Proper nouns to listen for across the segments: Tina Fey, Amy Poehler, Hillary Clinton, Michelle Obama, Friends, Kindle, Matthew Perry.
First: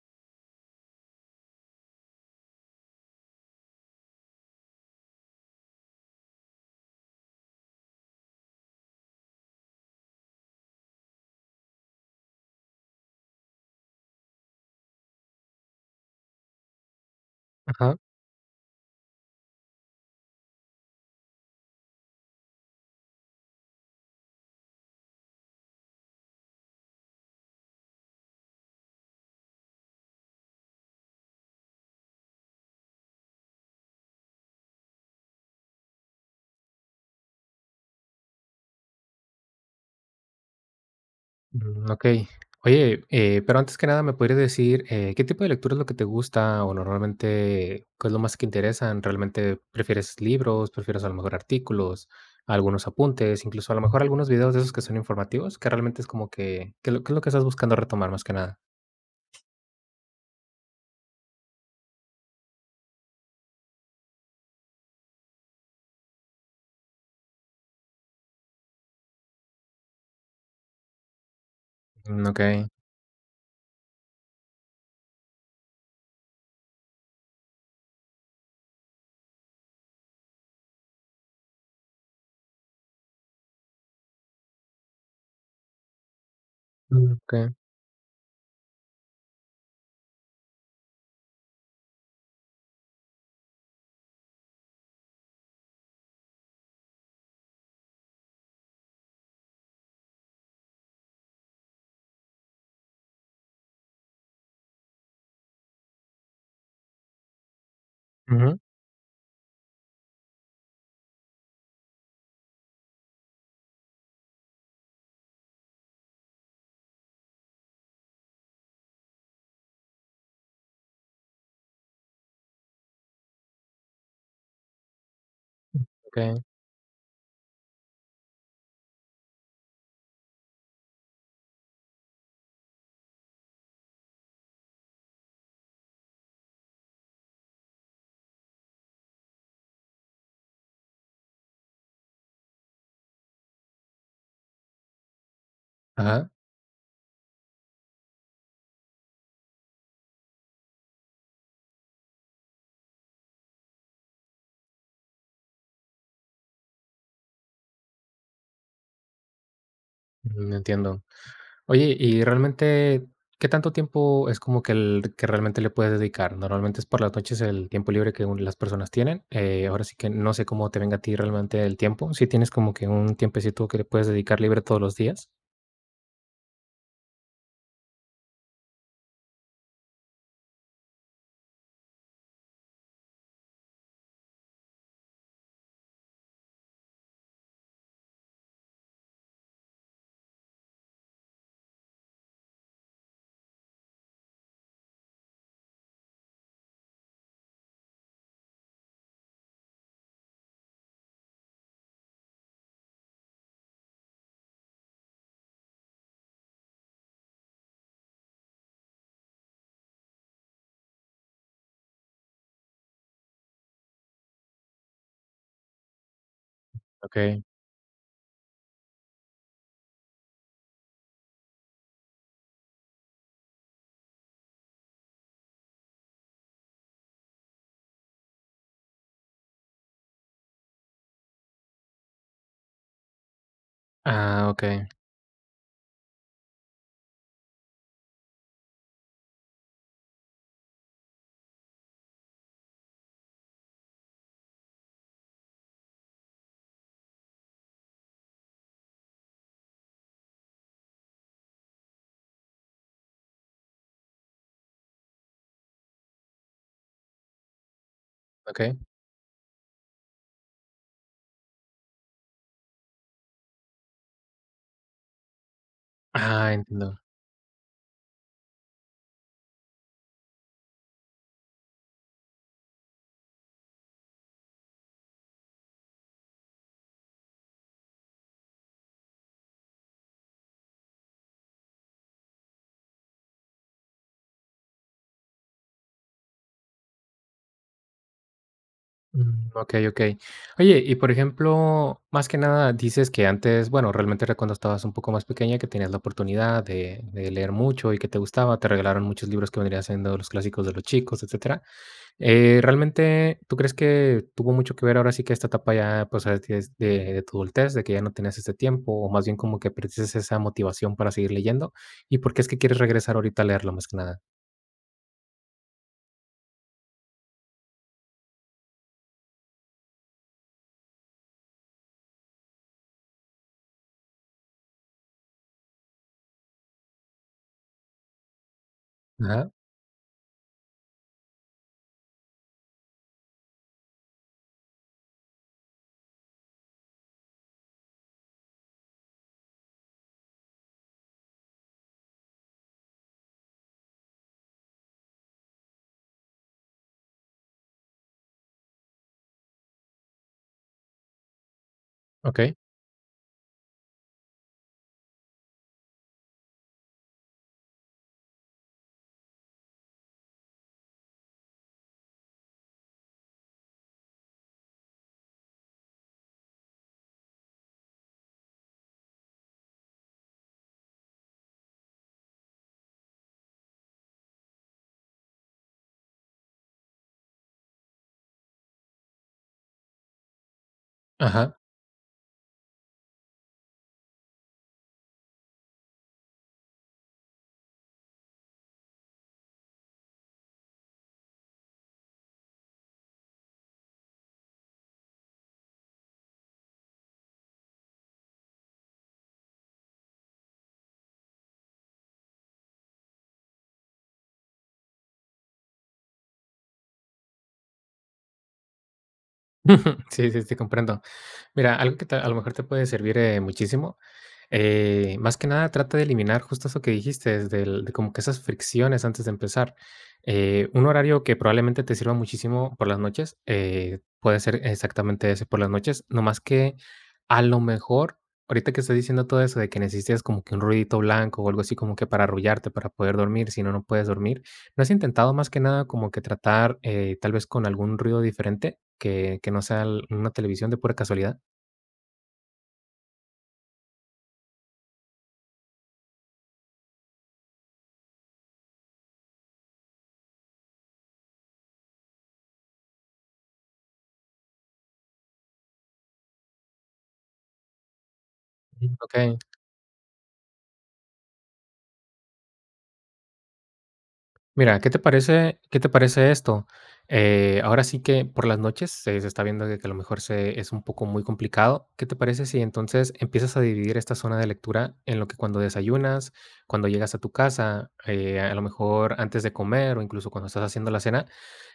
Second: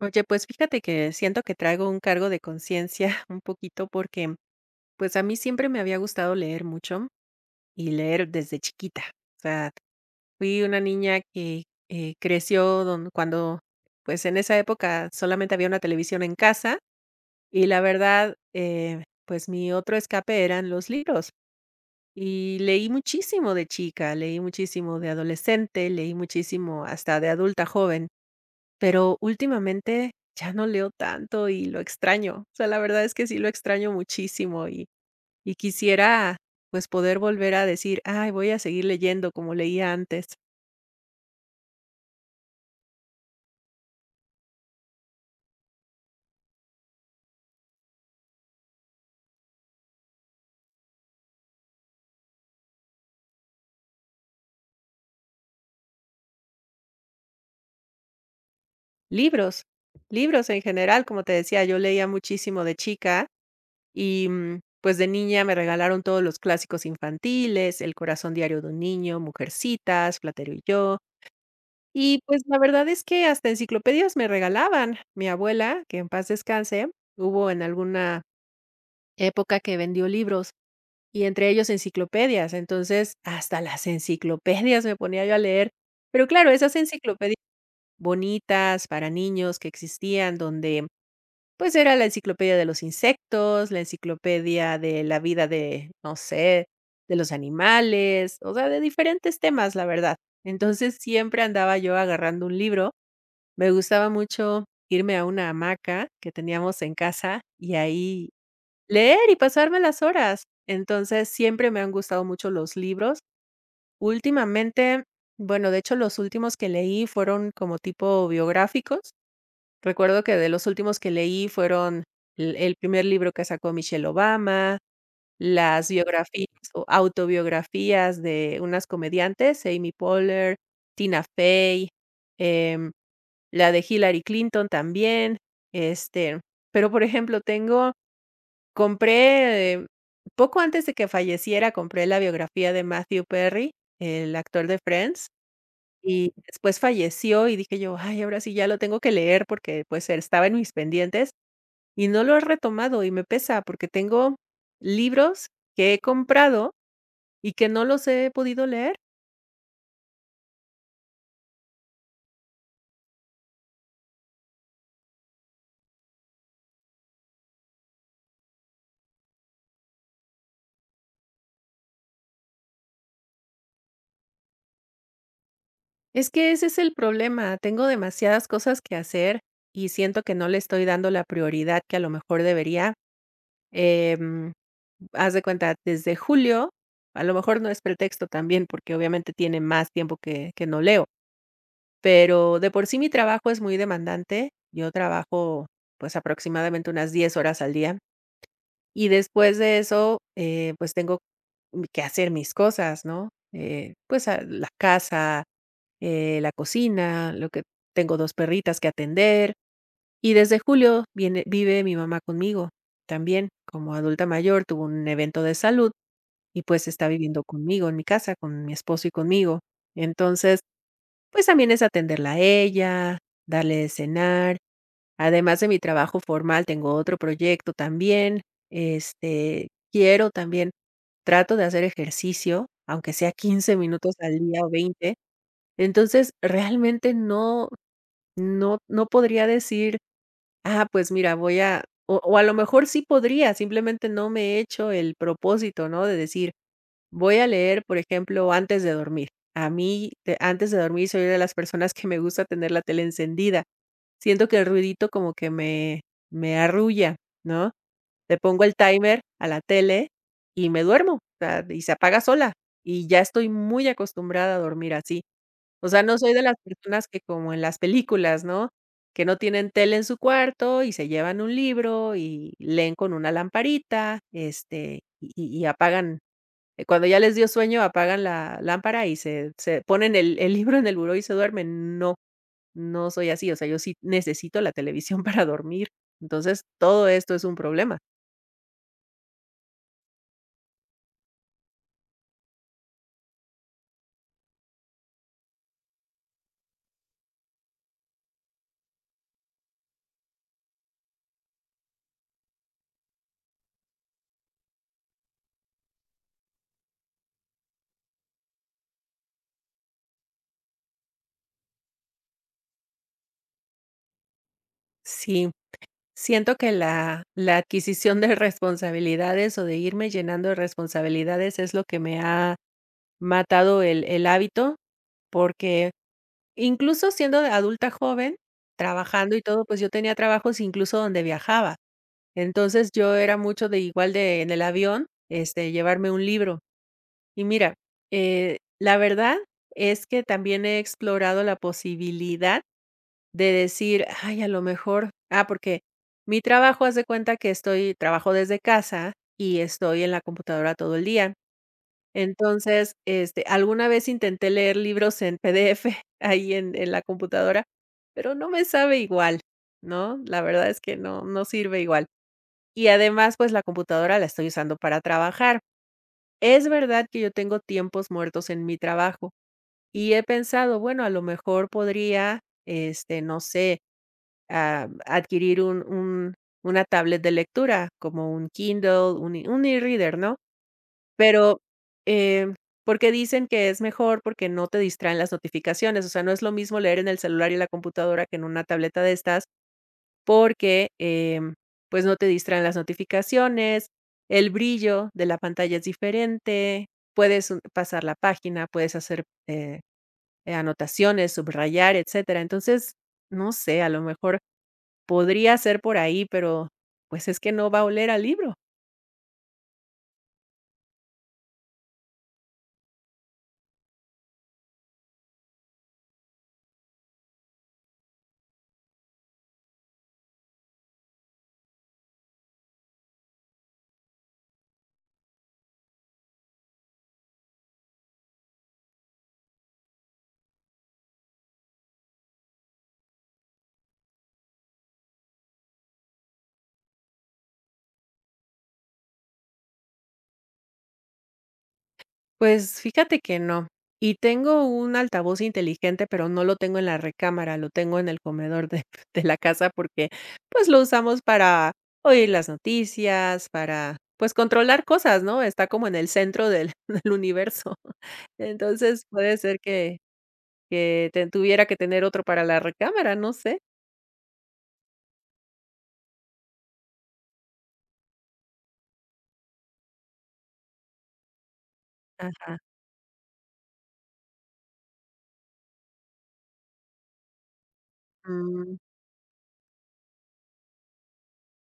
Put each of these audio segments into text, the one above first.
Oye, pues fíjate que siento que traigo un cargo de conciencia un poquito, porque pues a mí siempre me había gustado leer mucho y leer desde chiquita. O sea, fui una niña que creció cuando, pues en esa época solamente había una televisión en casa. Y la Ajá, verdad, pues mi otro escape eran los libros. Y leí muchísimo de chica, leí muchísimo de adolescente, leí muchísimo hasta de adulta joven. Pero últimamente ya no leo tanto y lo extraño. O sea, la verdad es que sí lo extraño muchísimo, y quisiera pues poder volver a decir: "Ay, voy a seguir leyendo como leía antes". mm, okey. Oye, pero antes que nada, ¿me podrías decir, qué tipo de lectura es lo que te gusta o normalmente qué es lo más que te interesan? ¿Realmente prefieres libros, prefieres a lo mejor artículos, algunos apuntes, incluso a lo mejor algunos videos de esos que son informativos? Que realmente es como que, qué es lo que estás buscando retomar más que nada? Libros, libros en general. Como te decía, yo leía muchísimo de chica y pues de niña me regalaron todos los clásicos infantiles: El corazón diario de un niño, Mujercitas, Platero y yo. Y Mm, pues la okey. verdad es que hasta enciclopedias me regalaban. Mi abuela, que en paz descanse, hubo en alguna época que vendió libros, y entre ellos enciclopedias. Entonces, hasta las enciclopedias me ponía yo a leer. Pero claro, esas Mm, enciclopedias okey. bonitas para niños que existían, donde pues era la enciclopedia de los insectos, la enciclopedia de la vida de, no sé, de los animales, o sea, de diferentes temas, la verdad. Entonces, siempre andaba yo agarrando un libro. Me gustaba mucho irme a una hamaca que teníamos en casa y ahí Ujú, leer y pasarme las horas. Entonces, siempre me han gustado mucho los libros. Últimamente, bueno, de hecho, los últimos que leí fueron como tipo biográficos. Recuerdo que de los últimos que leí fueron el primer libro que sacó Michelle Obama, las okey. biografías o autobiografías de unas comediantes, Amy Poehler, Tina Fey, em, la de Hillary Clinton también. Este, pero por ejemplo, tengo Compré, poco antes de que falleciera, compré la biografía de Matthew Perry, el actor de Friends. Ajá, Y después falleció, y dije yo: "Ay, ahora sí ya lo tengo que leer", porque pues estaba en mis pendientes, y no lo he retomado, y me pesa, porque tengo libros que he comprado y que no los he podido leer. mm, entiendo. Oye, y realmente, ¿qué tanto tiempo es como que el que realmente le puedes dedicar? Normalmente es por las noches el tiempo libre que las personas tienen. Ahora sí que no sé cómo te venga a ti realmente el tiempo. Si tienes como que un tiempecito que le puedes dedicar libre todos los días. Es que ese es el problema, tengo demasiadas cosas que hacer y siento que no le estoy dando la prioridad que a lo mejor debería. Em, Haz de cuenta, desde julio, a lo mejor no es pretexto también, porque obviamente tiene más tiempo que no leo, pero de por sí mi trabajo es muy demandante. Yo trabajo, pues, aproximadamente unas 10 horas al día, y después de eso, pues tengo que hacer mis cosas, ¿no? Pues, la casa, la cocina, lo que tengo 2 perritas que atender, y desde julio viene vive mi mamá conmigo también. Como adulta mayor, tuvo un evento de salud y pues está Ok. viviendo conmigo en mi casa, con mi esposo y conmigo. Entonces, pues también es atenderla a ella, darle de cenar. Además de mi trabajo formal, tengo otro proyecto también. Este, quiero también trato de hacer ejercicio, aunque sea 15 minutos al Ah, día o ok, 20. Entonces, realmente no podría decir: "Ah, pues mira, voy a"... O a lo mejor sí podría, simplemente no me he hecho el propósito, ¿no? De decir, voy a leer, por ejemplo, antes de dormir. A mí, antes de dormir, soy de las personas que me gusta tener la tele encendida. Siento que el ruidito como que me arrulla, ¿no? Le pongo el ok. timer a la tele y me duermo, o sea, y se apaga sola, y ya estoy muy acostumbrada a dormir así. O sea, no soy de Ah, las entiendo. personas que, como en las películas, ¿no? Que no tienen tele en su cuarto y se llevan un libro y leen con una lamparita. Este, y apagan, cuando ya les dio sueño, apagan la lámpara y se ponen el libro en el buró y se duermen. No, no soy así, o sea, yo sí necesito la televisión para dormir. Entonces, todo esto es un problema. Mm, ok, ok. Oye, y por ejemplo, más que nada dices que antes, bueno, realmente era cuando estabas un poco más pequeña que tenías la oportunidad de leer mucho y que te gustaba, te regalaron muchos libros que vendrían siendo los clásicos de los chicos, etcétera. Realmente, ¿tú crees que tuvo mucho que ver ahora sí que esta etapa ya, pues, ahora sí es de tu adultez, de que ya no tenías este tiempo, o más bien como que perdiste esa motivación para seguir leyendo? ¿Y por qué es que quieres regresar ahorita a leerlo más que nada? Sí, siento que la adquisición de responsabilidades, o de irme llenando de responsabilidades, es lo que me ha matado el hábito, porque incluso siendo de adulta joven, trabajando y Ajá, todo, pues yo tenía trabajos incluso donde viajaba. Entonces, yo era mucho de igual de en el avión, este, llevarme un libro. Y mira, la verdad es que también he explorado la posibilidad de decir: "Ay, a lo mejor"... porque mi trabajo, haz de cuenta que estoy trabajo desde casa y estoy en la computadora todo el día. okey. Entonces, este, alguna vez intenté leer libros en PDF ahí en la computadora, pero no me sabe igual, ¿no? La verdad es que no sirve igual. Y además, pues, la computadora la estoy usando para trabajar. Es verdad que yo tengo tiempos muertos en mi trabajo, y he pensado, bueno, a lo mejor podría, este, no sé, adquirir un una tablet de lectura, como un Kindle, un e-reader, ¿no? Ajá. Pero, em, porque dicen que es mejor porque no te distraen las notificaciones. O sea, no es lo mismo leer en el celular y la computadora que en una tableta de estas, porque, pues, no te distraen las notificaciones, el brillo de la pantalla es diferente, puedes, pasar la página, puedes hacer, eh, anotaciones, subrayar, etcétera. Entonces, no sé, a lo mejor podría ser por ahí, pero pues es que no va a oler al libro. Sí, sí, te comprendo. Mira, algo que te a lo mejor te puede servir, muchísimo, más que nada trata de eliminar justo eso que dijiste es del de como que esas fricciones antes de empezar. Un horario que probablemente te sirva muchísimo por las noches, puede ser exactamente ese, por las noches, no más que a lo mejor, ahorita que estás diciendo todo eso de que necesitas como que un ruidito blanco o algo así como que para arrullarte, para poder dormir, si no, no puedes dormir, ¿no has intentado más que nada como que tratar, tal vez con algún ruido diferente que no sea l una televisión de pura casualidad? Pues fíjate que no. Y tengo un altavoz inteligente, pero no lo tengo en la recámara, lo tengo en el comedor de, de la casa, porque pues lo usamos para oír las noticias, para, pues, controlar cosas, ¿no? Está como en el centro del, del universo. Mm, Entonces, puede ser que, que tuviera que tener otro para la recámara, no sé. mira, qué te parece esto? Ahora sí que por las noches se está viendo de que a lo mejor se es un poco muy complicado. ¿Qué te parece Ajá. si entonces empiezas a dividir esta zona de lectura en lo que cuando desayunas, cuando llegas a tu casa, a lo Mm, mejor antes de comer o incluso cuando estás haciendo la cena?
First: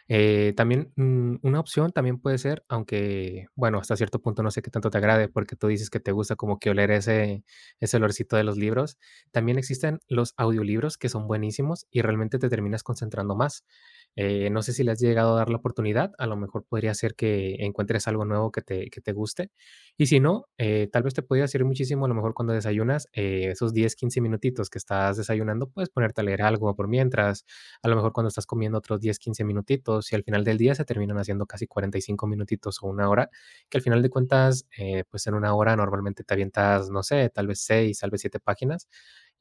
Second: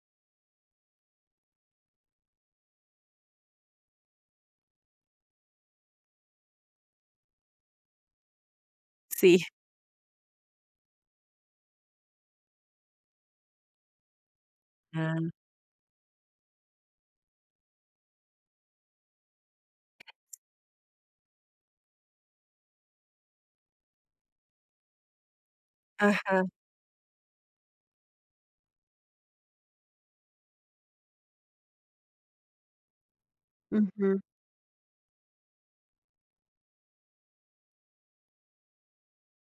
También, una opción también puede ser, aunque, bueno, hasta cierto punto no sé qué tanto te agrade, porque tú dices que te gusta como que oler ese olorcito de los libros. sí. También existen los audiolibros que son buenísimos y realmente te terminas concentrando más. No sé si le has Ah, llegado a dar la oportunidad, a lo mejor podría ser que encuentres algo nuevo que te guste. Y si no, tal vez te podría servir muchísimo, a lo mejor cuando desayunas, esos 10 15 minutitos que estás desayunando, puedes ponerte a leer ajá. algo por mientras, a lo mejor cuando estás comiendo otros 10 15 minutitos y al final del día se terminan haciendo casi 45 minutitos o una hora, que al final de Ujú. cuentas, pues en una hora normalmente te avientas, no sé, tal vez 6 tal vez 7 páginas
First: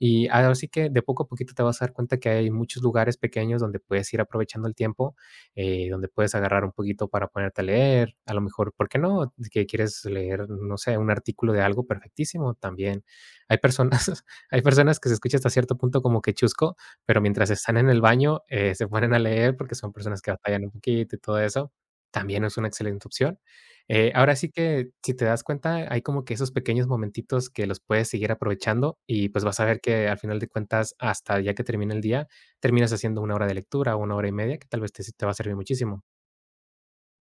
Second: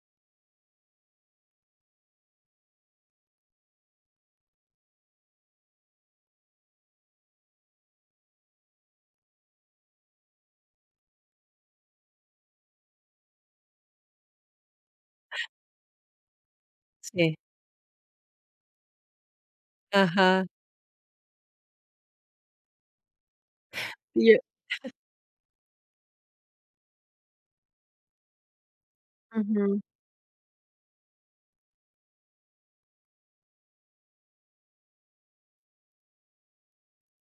y ahora sí que de poco a poquito te vas a dar cuenta que hay muchos lugares pequeños donde puedes ir aprovechando el tiempo, donde puedes agarrar un poquito para ponerte a leer, a lo mejor, ¿por qué no? Que quieres leer, no sé, un artículo de algo perfectísimo también. Hay personas, hay personas que se escucha hasta cierto punto como que chusco, pero Sí. mientras están en el baño, se ponen a leer porque son personas que Ajá. batallan un poquito y todo eso. También es una excelente opción. Y Ahora yo- sí que, si te das cuenta, hay como que esos pequeños momentitos que los puedes seguir aprovechando y pues vas a Ujú. ver que al final de cuentas, hasta ya que termina el día, terminas haciendo una hora de lectura o una hora y media, que tal vez te, sí te va a servir muchísimo.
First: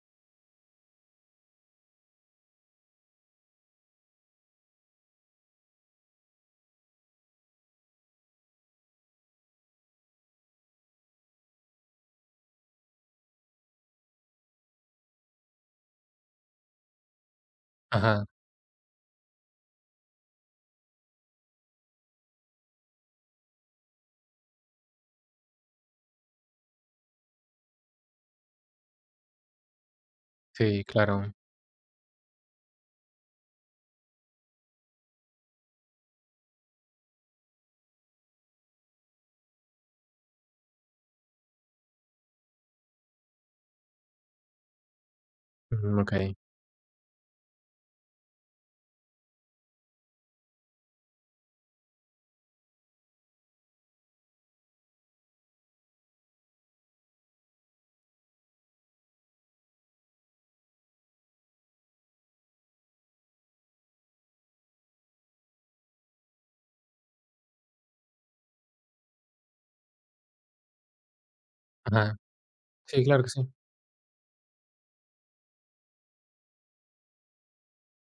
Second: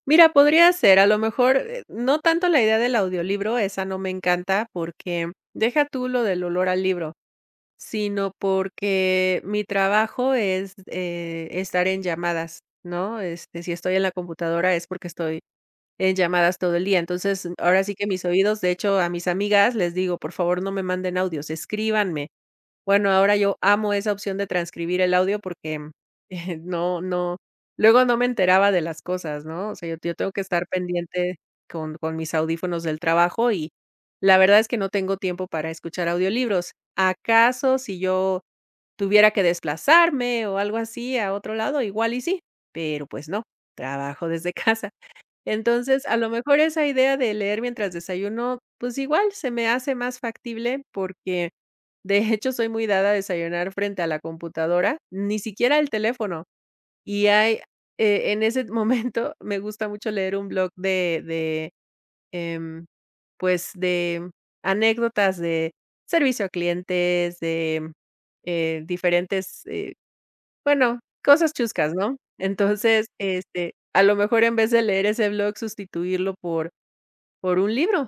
Mira, podría ser, a lo mejor, no tanto la idea del audiolibro, esa no me encanta, porque deja tú lo del olor al libro, sino porque mi trabajo es, estar en llamadas, ¿no? Este, si estoy en la computadora es porque estoy en llamadas todo el día. Entonces, ahora sí que mis Ajá, oídos, de hecho, a mis amigas les digo, por favor, no me manden audios, escríbanme. Bueno, ahora yo amo esa opción de transcribir el audio, porque no, luego no me enteraba de las cosas, ¿no? O sea, yo tengo que estar sí, claro. pendiente con mis audífonos del trabajo, y la verdad es que no tengo tiempo para escuchar audiolibros. ¿Acaso si yo tuviera que desplazarme o algo así a otro lado? Igual y sí, pero pues no, trabajo desde casa. Ujú, Entonces, a lo okey. mejor esa idea de leer mientras desayuno, pues igual se me hace más factible, porque de hecho soy muy dada a desayunar frente a la computadora, ni siquiera el teléfono. Y hay, en ese momento me gusta mucho leer un blog de, em, pues, de anécdotas de servicio a clientes, de, diferentes, bueno, cosas chuscas, Ajá. ¿no? Sí, Entonces, claro que sí. este, a lo mejor en vez de leer ese blog, sustituirlo por un libro.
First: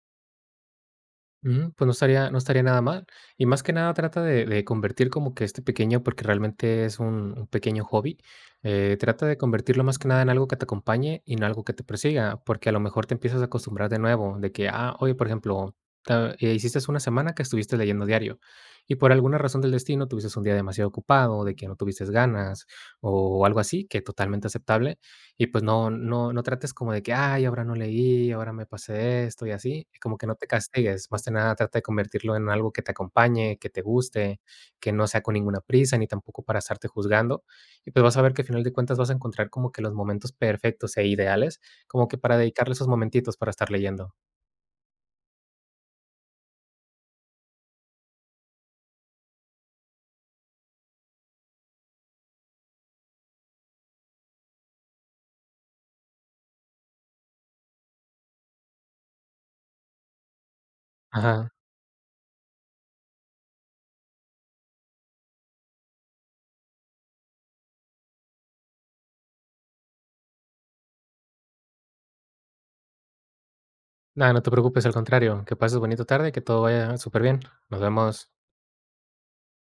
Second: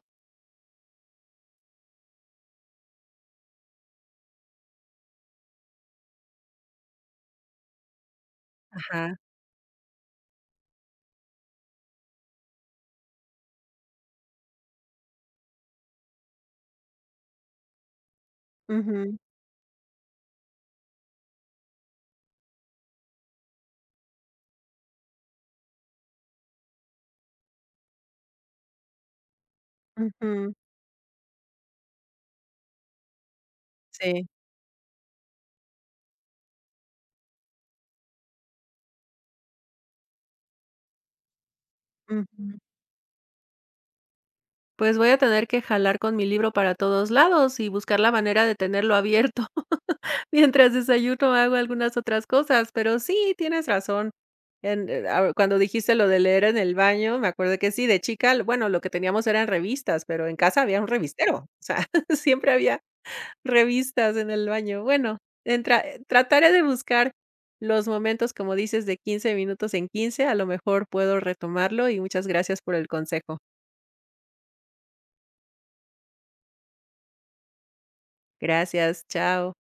Ujú, pues no estaría nada mal. Y más que nada trata de convertir como que este pequeño, porque realmente es un pequeño hobby, Ajá. trata de convertirlo más que nada en algo que te acompañe y no algo que te persiga, porque a lo mejor te empiezas a acostumbrar de nuevo, de que, ah, oye, por ejemplo, ta hiciste una semana que estuviste leyendo diario, y por Ujú, alguna razón del destino tuviste un día demasiado ocupado, de que no tuviste ganas o algo así, que totalmente aceptable. Y pues no trates como de que: "Ay, ahora no leí, ahora me pasé esto", y así, y como que no te ujú. castigues, más que nada trata de convertirlo en algo que te acompañe, que te Sí, guste, que no sea con ninguna prisa, ni tampoco para estarte juzgando. Y pues vas a ver que al final de cuentas vas a encontrar como que los momentos perfectos e ideales, como que para ujú. dedicarle esos momentitos para estar leyendo. Pues voy a tener que jalar con mi libro para todos lados y buscar la manera de tenerlo abierto mientras desayuno, hago algunas otras cosas, pero sí, tienes razón. Cuando dijiste lo de leer en el baño, me acuerdo que sí, de chica, bueno, lo que teníamos eran revistas, pero en casa había un revistero, o Ajá. sea, siempre había revistas en el baño. Bueno, trataré de buscar los momentos, como dices, de 15 minutos en 15. A lo mejor puedo retomarlo. Y muchas gracias por el consejo. Nada, no te preocupes, al contrario, que pases bonito tarde que todo vaya súper bien. Nos vemos. Gracias, chao.